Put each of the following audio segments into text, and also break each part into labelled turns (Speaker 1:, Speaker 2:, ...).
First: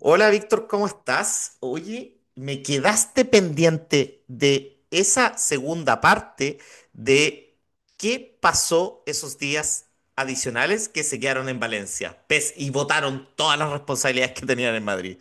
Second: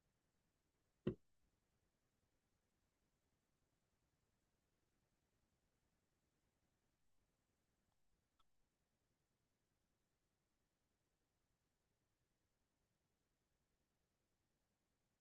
Speaker 1: Hola Víctor, ¿cómo estás? Oye, me quedaste pendiente de esa segunda parte de qué pasó esos días adicionales que se quedaron en Valencia, pes y votaron todas las responsabilidades que tenían en Madrid.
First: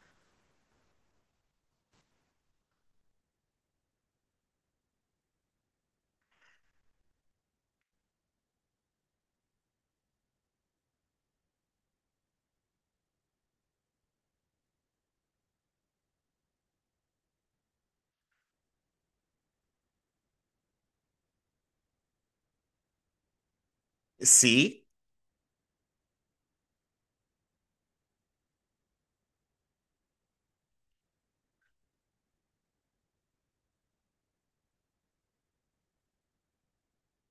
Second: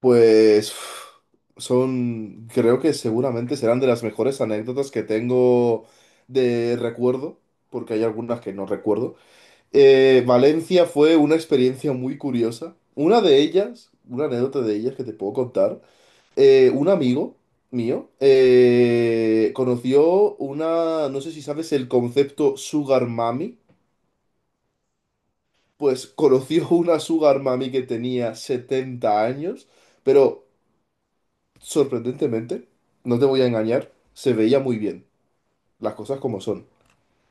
Speaker 2: Pues creo que seguramente serán de las mejores anécdotas que tengo de recuerdo, porque hay algunas que no recuerdo. Valencia fue una experiencia muy curiosa. Una de ellas, una anécdota de ellas que te puedo contar, un amigo mío conoció una, no sé si sabes el concepto Sugar Mami,
Speaker 1: Sí,
Speaker 2: pues conoció una Sugar Mami que tenía 70 años, pero... Sorprendentemente, no te voy a engañar, se veía muy bien, las cosas como son.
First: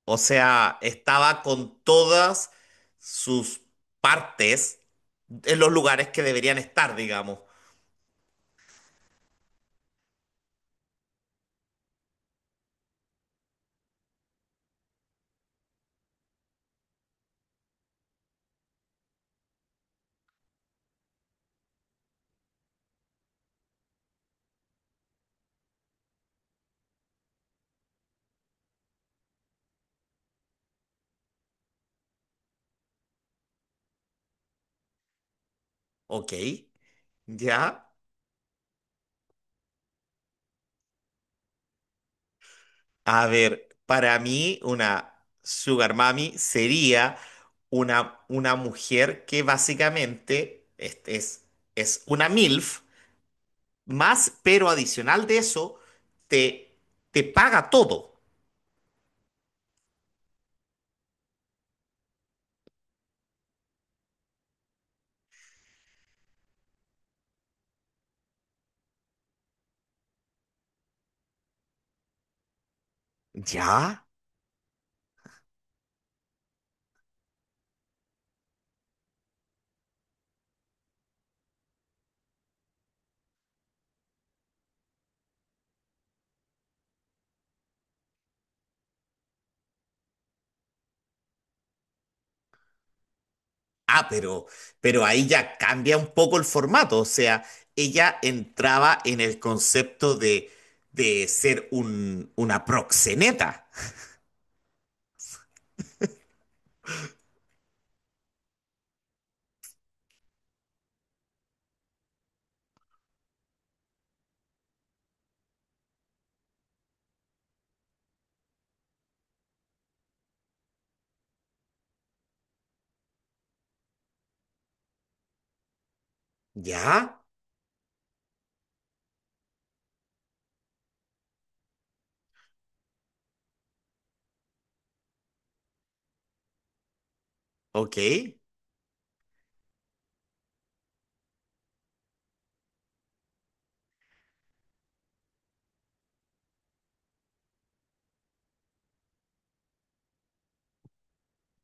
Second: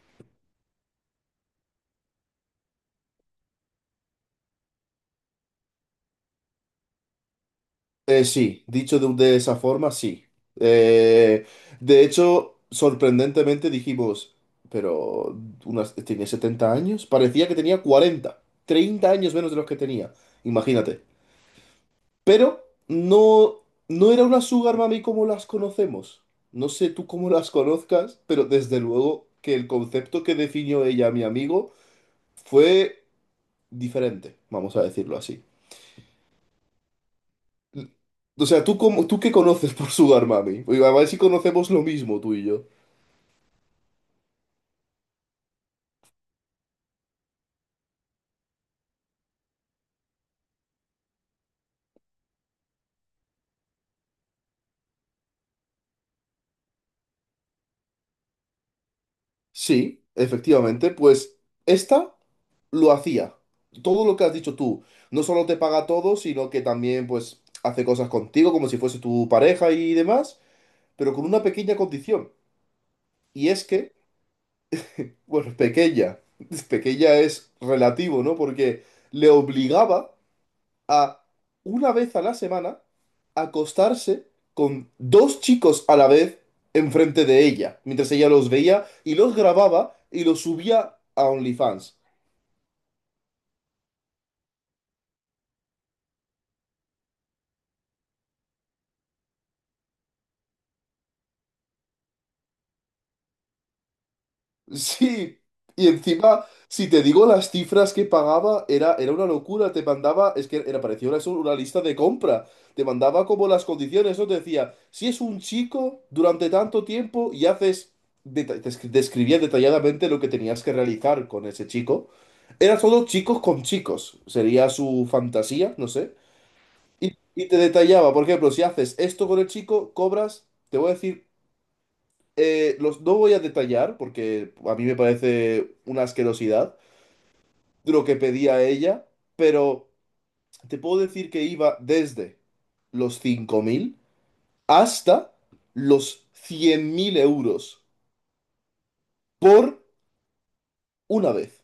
Speaker 1: o sea, estaba con todas sus partes en los lugares que deberían estar, digamos.
Speaker 2: Sí, dicho de esa forma, sí. Eh, de hecho, sorprendentemente dijimos, pero tenía 70 años, parecía que tenía 40 30 años menos de los que tenía, imagínate. Pero no, no era una sugar mami como las conocemos. No sé tú cómo las conozcas, pero desde luego que el concepto que definió ella, a mi amigo, fue diferente, vamos a decirlo así.
Speaker 1: Ok, ya.
Speaker 2: O sea, tú qué conoces por Sugar Mami? Oye, a ver si conocemos lo mismo tú y yo.
Speaker 1: A ver, para mí una sugar mami sería una mujer que básicamente es una MILF, más, pero adicional de eso, te, te paga todo.
Speaker 2: Sí, efectivamente, pues esta lo hacía. Todo lo que has dicho tú, no solo te paga todo, sino que también pues hace cosas contigo como si fuese tu pareja y demás, pero con una pequeña condición. Y es que,
Speaker 1: ¿Ya?
Speaker 2: bueno, pequeña, pequeña es relativo, ¿no? Porque le obligaba a una vez a la semana acostarse con dos chicos a la vez enfrente de ella, mientras ella los veía y los grababa y los subía a OnlyFans.
Speaker 1: Ah, pero ahí ya cambia un poco el formato. O sea, ella entraba en el concepto de ser una proxeneta.
Speaker 2: Sí, y encima, si te digo las cifras que pagaba, era una locura. Te mandaba, es que era parecía una lista de compra. Te mandaba como las condiciones, ¿no? Te decía, si es un chico durante tanto tiempo y haces, describía detalladamente lo que tenías que realizar con ese chico. Era todo chicos con chicos, sería su fantasía, no sé. Y,
Speaker 1: ¿Ya?
Speaker 2: y te detallaba, por ejemplo, si haces esto con el chico, cobras, te voy a decir, no voy a detallar porque a mí me parece una asquerosidad
Speaker 1: Ok,
Speaker 2: lo que pedía ella, pero te puedo decir que iba desde los 5.000 hasta los 100.000 euros por una vez.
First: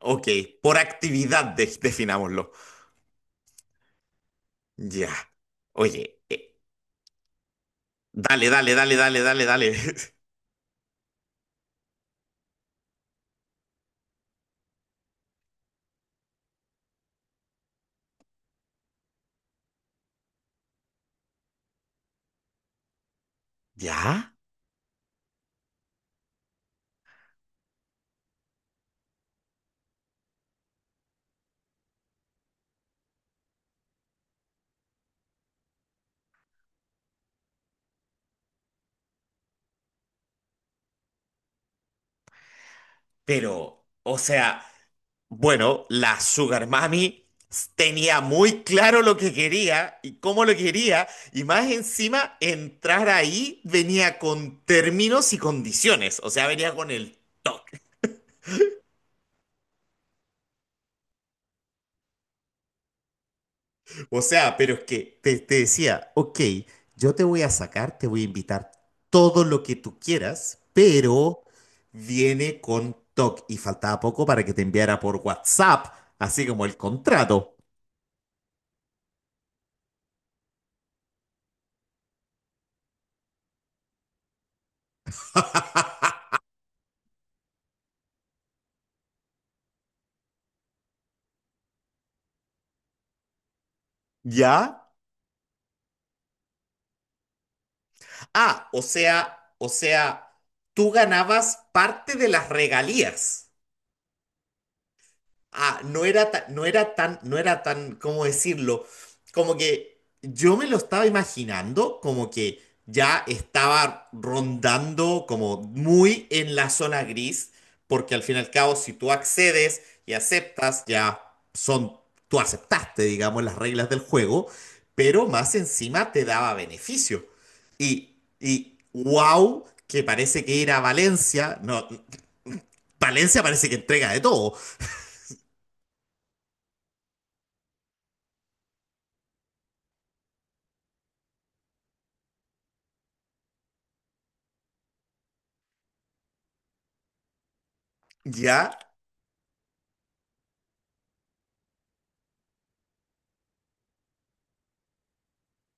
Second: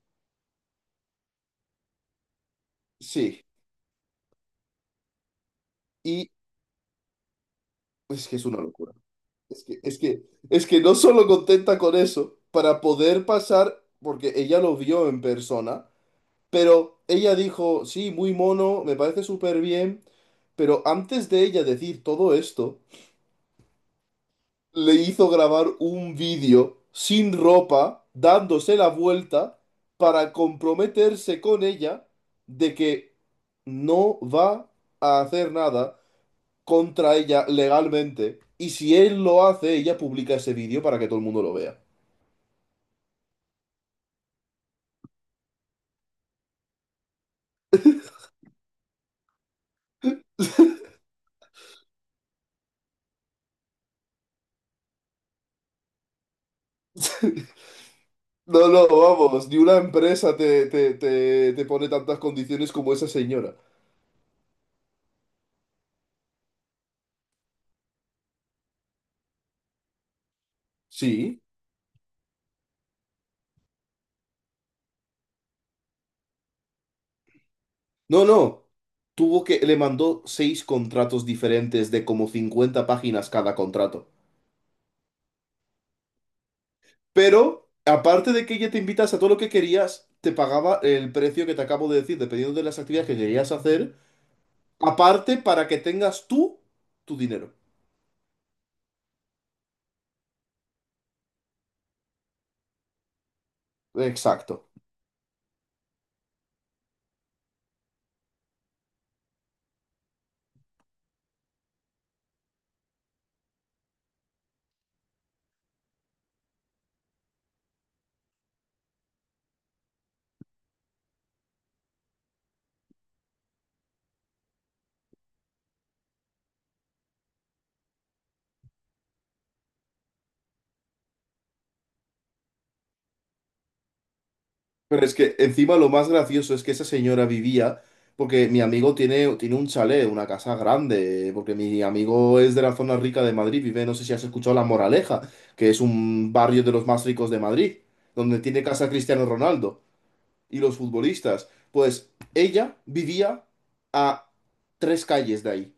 Speaker 1: ok. Por actividad, definámoslo.
Speaker 2: Sí,
Speaker 1: Ya. Oye,
Speaker 2: y es que es
Speaker 1: dale,
Speaker 2: una
Speaker 1: dale,
Speaker 2: locura.
Speaker 1: dale, dale, dale,
Speaker 2: Es
Speaker 1: dale.
Speaker 2: que, es que, es que no solo contenta con eso, para poder pasar, porque ella lo vio en persona. Pero ella dijo, sí, muy mono, me parece súper bien, pero antes de ella decir todo esto,
Speaker 1: ¿Ya?
Speaker 2: le hizo grabar un vídeo sin ropa, dándose la vuelta, para comprometerse con ella de que no va a hacer nada contra ella legalmente. Y si él lo hace, ella publica ese vídeo para que todo el mundo lo vea.
Speaker 1: Pero, o sea, bueno, la Sugar Mami tenía muy claro lo que quería y cómo lo quería, y más encima, entrar ahí venía con términos y condiciones, o sea, venía con el toque.
Speaker 2: No, no, vamos, ni una empresa te pone tantas condiciones como esa señora.
Speaker 1: O sea, pero es que te decía, ok, yo te voy a sacar, te voy a invitar todo lo que tú quieras, pero
Speaker 2: Sí.
Speaker 1: viene con TOC y faltaba poco para que te enviara por WhatsApp, así como el contrato.
Speaker 2: No, no. Le mandó seis contratos diferentes de como 50 páginas cada contrato. Pero, aparte de que ella te invitas a todo lo que querías, te pagaba el precio que te acabo de decir, dependiendo de las actividades que querías hacer,
Speaker 1: ¿Ya?
Speaker 2: aparte para que tengas tú tu dinero.
Speaker 1: Ah, o sea, tú ganabas parte de las regalías.
Speaker 2: Exacto.
Speaker 1: Ah, no era tan, ¿cómo decirlo? Como que yo me lo estaba imaginando, como que ya estaba rondando como muy en la zona gris, porque al fin y al cabo, si tú accedes y aceptas, ya son, tú aceptaste, digamos, las reglas del juego, pero más encima te daba beneficio. Y wow, que parece que ir a Valencia, no, Valencia parece que entrega de todo,
Speaker 2: Pero es que encima lo más gracioso es que esa señora vivía, porque mi amigo tiene un chalet, una casa grande, porque mi amigo es de la zona rica de Madrid, vive, no sé si has escuchado La Moraleja, que es un barrio de los más ricos de Madrid, donde tiene
Speaker 1: ¿ya?
Speaker 2: casa Cristiano Ronaldo y los futbolistas. Pues ella vivía a tres calles de ahí,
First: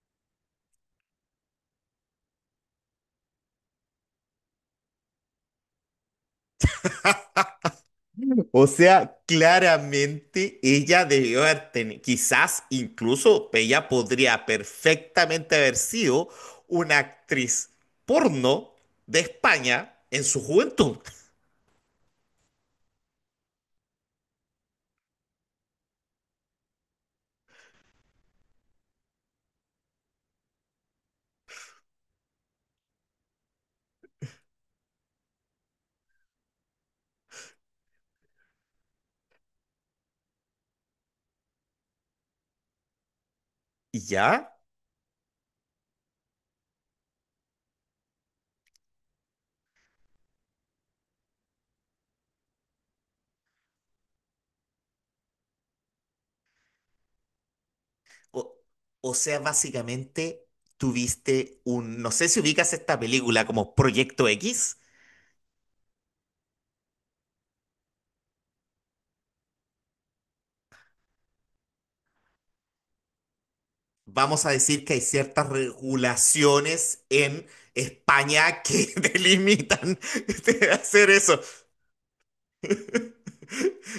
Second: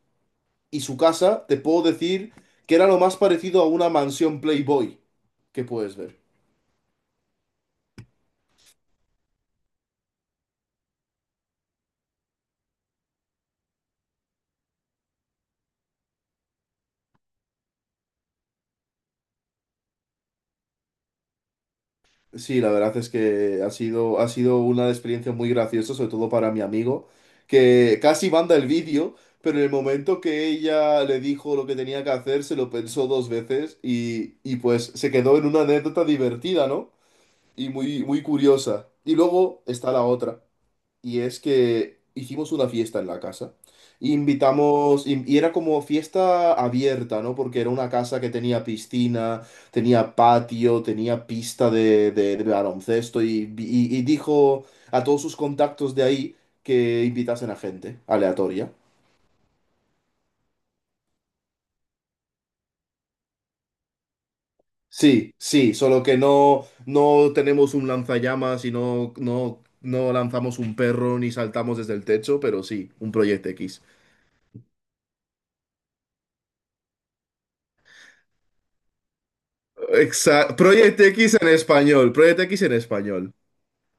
Speaker 2: y su casa, te puedo decir, que era lo más parecido a una mansión Playboy que puedes ver.
Speaker 1: O sea, claramente ella debió haber tenido, quizás incluso ella podría perfectamente haber sido una actriz porno de España en su juventud.
Speaker 2: Sí, la verdad es que ha sido una experiencia muy graciosa, sobre todo para mi amigo, que casi manda el vídeo, pero en el momento que ella le dijo lo que tenía que hacer, se lo pensó dos veces y pues se quedó en una anécdota divertida, ¿no? Y muy, muy curiosa. Y luego está la otra. Y es que hicimos una fiesta en la casa.
Speaker 1: ¿Y ya?
Speaker 2: Invitamos, y era como fiesta abierta, ¿no? Porque era una casa que tenía piscina, tenía patio, tenía pista de baloncesto y dijo a todos sus contactos de ahí que invitasen a gente
Speaker 1: O,
Speaker 2: aleatoria.
Speaker 1: o sea, básicamente tuviste un, no sé si ubicas esta película como Proyecto X.
Speaker 2: Sí, sí, solo que no tenemos un lanzallamas y no lanzamos un perro ni saltamos desde el techo, pero sí, un proyecto X.
Speaker 1: Vamos a decir que hay ciertas regulaciones en España que delimitan
Speaker 2: Exacto.
Speaker 1: de
Speaker 2: Project
Speaker 1: hacer
Speaker 2: X
Speaker 1: eso.
Speaker 2: en español. Project X en español.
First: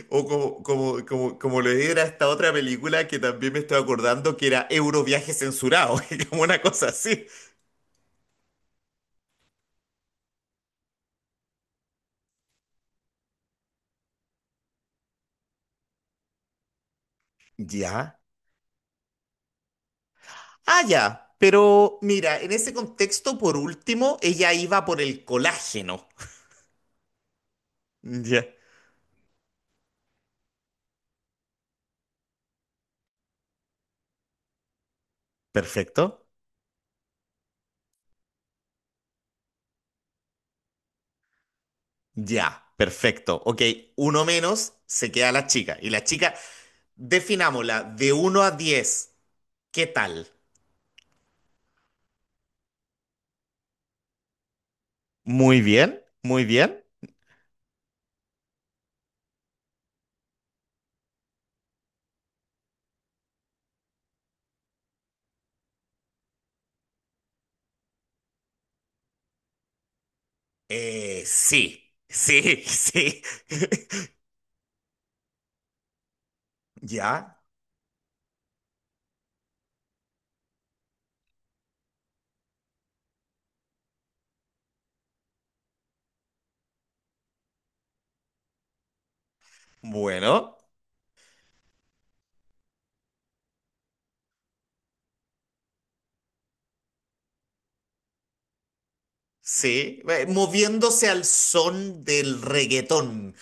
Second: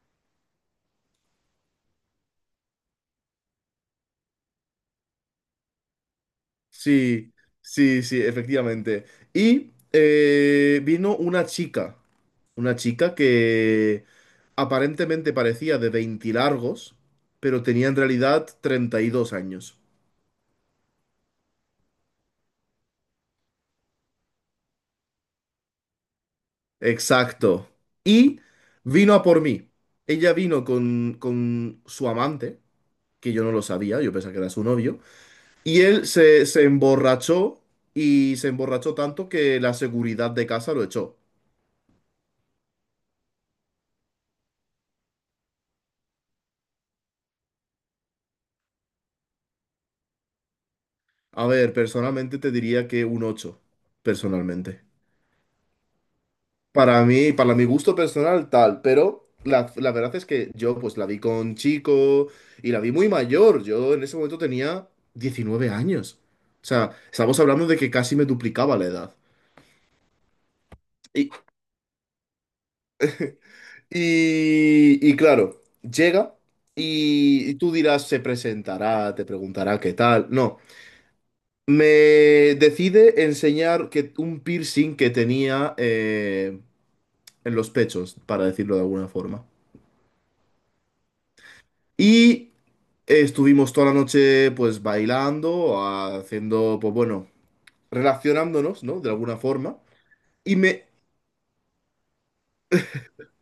Speaker 1: O como le era esta otra película que también me estoy acordando que era Euroviaje censurado, que como una cosa así.
Speaker 2: Sí, sí, sí, efectivamente. Y vino una chica. Una chica que aparentemente parecía de 20 largos, pero tenía en
Speaker 1: Ya.
Speaker 2: realidad 32 años.
Speaker 1: Ah, ya. Pero mira, en ese contexto, por último, ella iba por el colágeno.
Speaker 2: Exacto. Y
Speaker 1: Ya.
Speaker 2: vino a por mí. Ella vino con su amante, que yo no lo sabía, yo pensaba que era su novio. Y él
Speaker 1: Perfecto.
Speaker 2: se emborrachó y se emborrachó tanto que la seguridad de casa lo echó.
Speaker 1: Ya. Perfecto. Ok, uno menos, se queda la chica. Y la chica, definámosla, de uno a 10, ¿qué tal?
Speaker 2: A ver, personalmente te diría que un 8, personalmente.
Speaker 1: Muy bien, muy bien.
Speaker 2: Para mí, para mi gusto personal, tal, pero la verdad es que yo pues la vi con chico y la vi muy mayor. Yo en ese momento tenía 19 años. O sea, estamos hablando de que casi me duplicaba la edad. Y,
Speaker 1: Sí, sí, sí.
Speaker 2: y claro, llega
Speaker 1: Ya,
Speaker 2: y tú dirás, se presentará, te preguntará qué tal. No. Me decide enseñar que un piercing que tenía, en los pechos, para decirlo de alguna forma.
Speaker 1: bueno,
Speaker 2: Y estuvimos toda la noche pues bailando, haciendo, pues bueno, relacionándonos, ¿no? De alguna forma.
Speaker 1: sí,
Speaker 2: Y me,
Speaker 1: moviéndose al son del reggaetón,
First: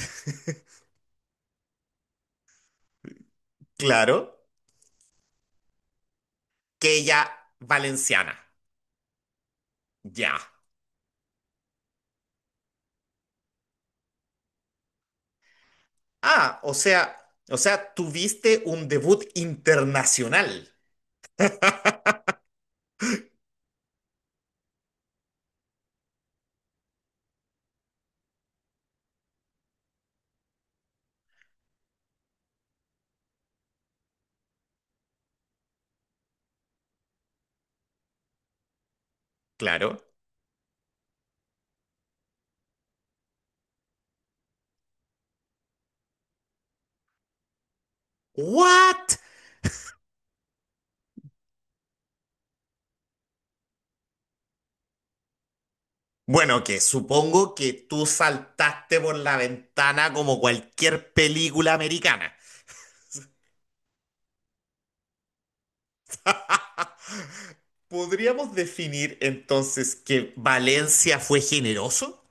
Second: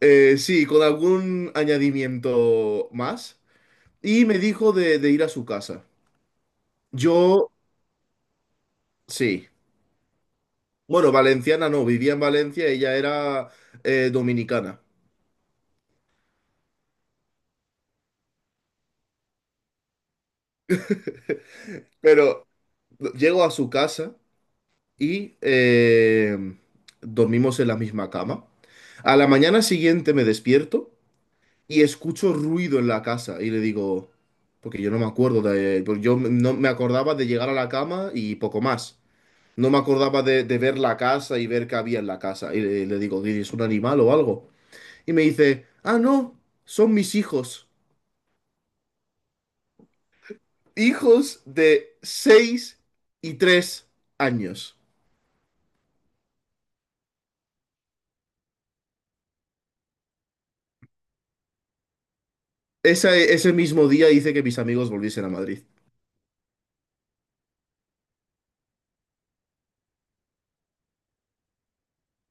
Speaker 2: sí, con algún añadimiento más.
Speaker 1: claro,
Speaker 2: Y me dijo de ir a su casa.
Speaker 1: que ella
Speaker 2: Yo,
Speaker 1: valenciana,
Speaker 2: sí.
Speaker 1: ya.
Speaker 2: Bueno, valenciana no, vivía en Valencia, ella era dominicana.
Speaker 1: Ah, o sea, tuviste un debut internacional,
Speaker 2: Pero llego a su casa. Y dormimos en la misma cama. A la mañana siguiente me despierto y escucho ruido en la casa y le digo, porque yo no me acordaba de llegar a la cama y poco más. No me
Speaker 1: claro.
Speaker 2: acordaba de ver la casa y ver qué había en la casa. Y le digo, ¿es un animal o algo? Y me dice, ah, no, son mis hijos.
Speaker 1: ¿What?
Speaker 2: Hijos de 6 y 3 años.
Speaker 1: Bueno, que supongo que tú saltaste por la ventana como cualquier película americana.
Speaker 2: Ese mismo día hice que mis amigos volviesen a Madrid.
Speaker 1: ¿Podríamos definir entonces que Valencia fue generoso?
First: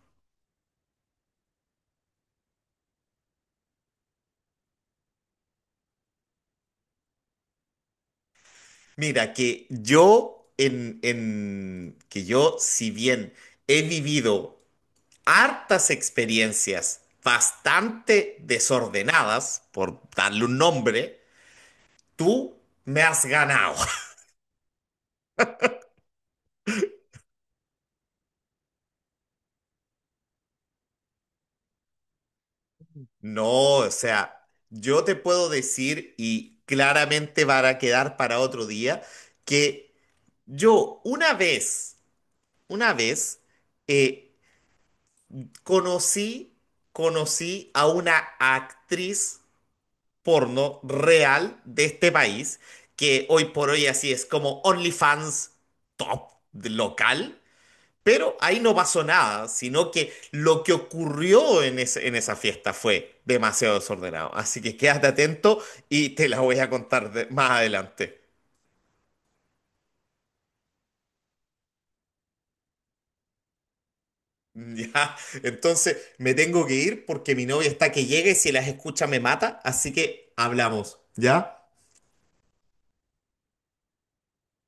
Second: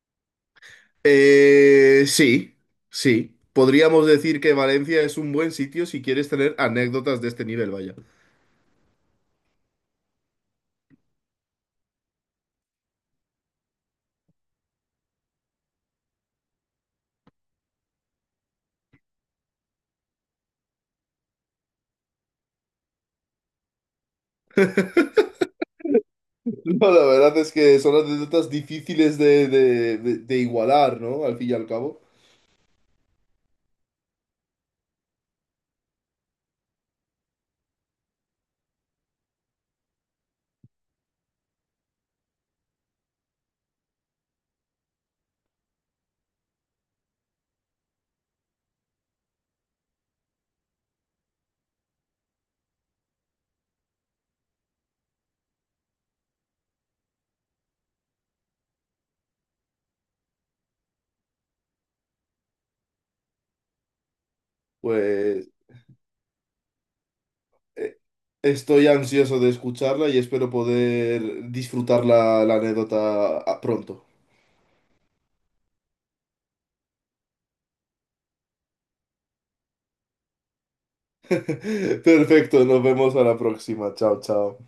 Speaker 2: Sí, sí. Podríamos decir que Valencia es un buen sitio si quieres tener anécdotas de este nivel, vaya.
Speaker 1: Mira, que yo en, que yo, si bien he vivido hartas experiencias bastante desordenadas, por darle un nombre, tú me has ganado.
Speaker 2: No, la verdad es que son anécdotas difíciles de igualar, ¿no? Al fin y al cabo.
Speaker 1: No, o sea, yo te puedo decir, y claramente va a quedar para otro día, que yo una vez, eh, conocí, conocí a una actriz porno real de este país, que hoy por hoy así es como OnlyFans top local. Pero ahí no pasó nada, sino que lo que ocurrió en esa fiesta fue demasiado desordenado. Así que quédate
Speaker 2: Pues
Speaker 1: atento y te la voy a contar más
Speaker 2: eh,
Speaker 1: adelante.
Speaker 2: estoy ansioso de escucharla y espero poder disfrutar la anécdota, pronto.
Speaker 1: Ya, entonces me tengo que ir porque mi novia está que llega y si las escucha me mata, así que hablamos. ¿Ya?
Speaker 2: Perfecto, nos vemos a la próxima. Chao, chao.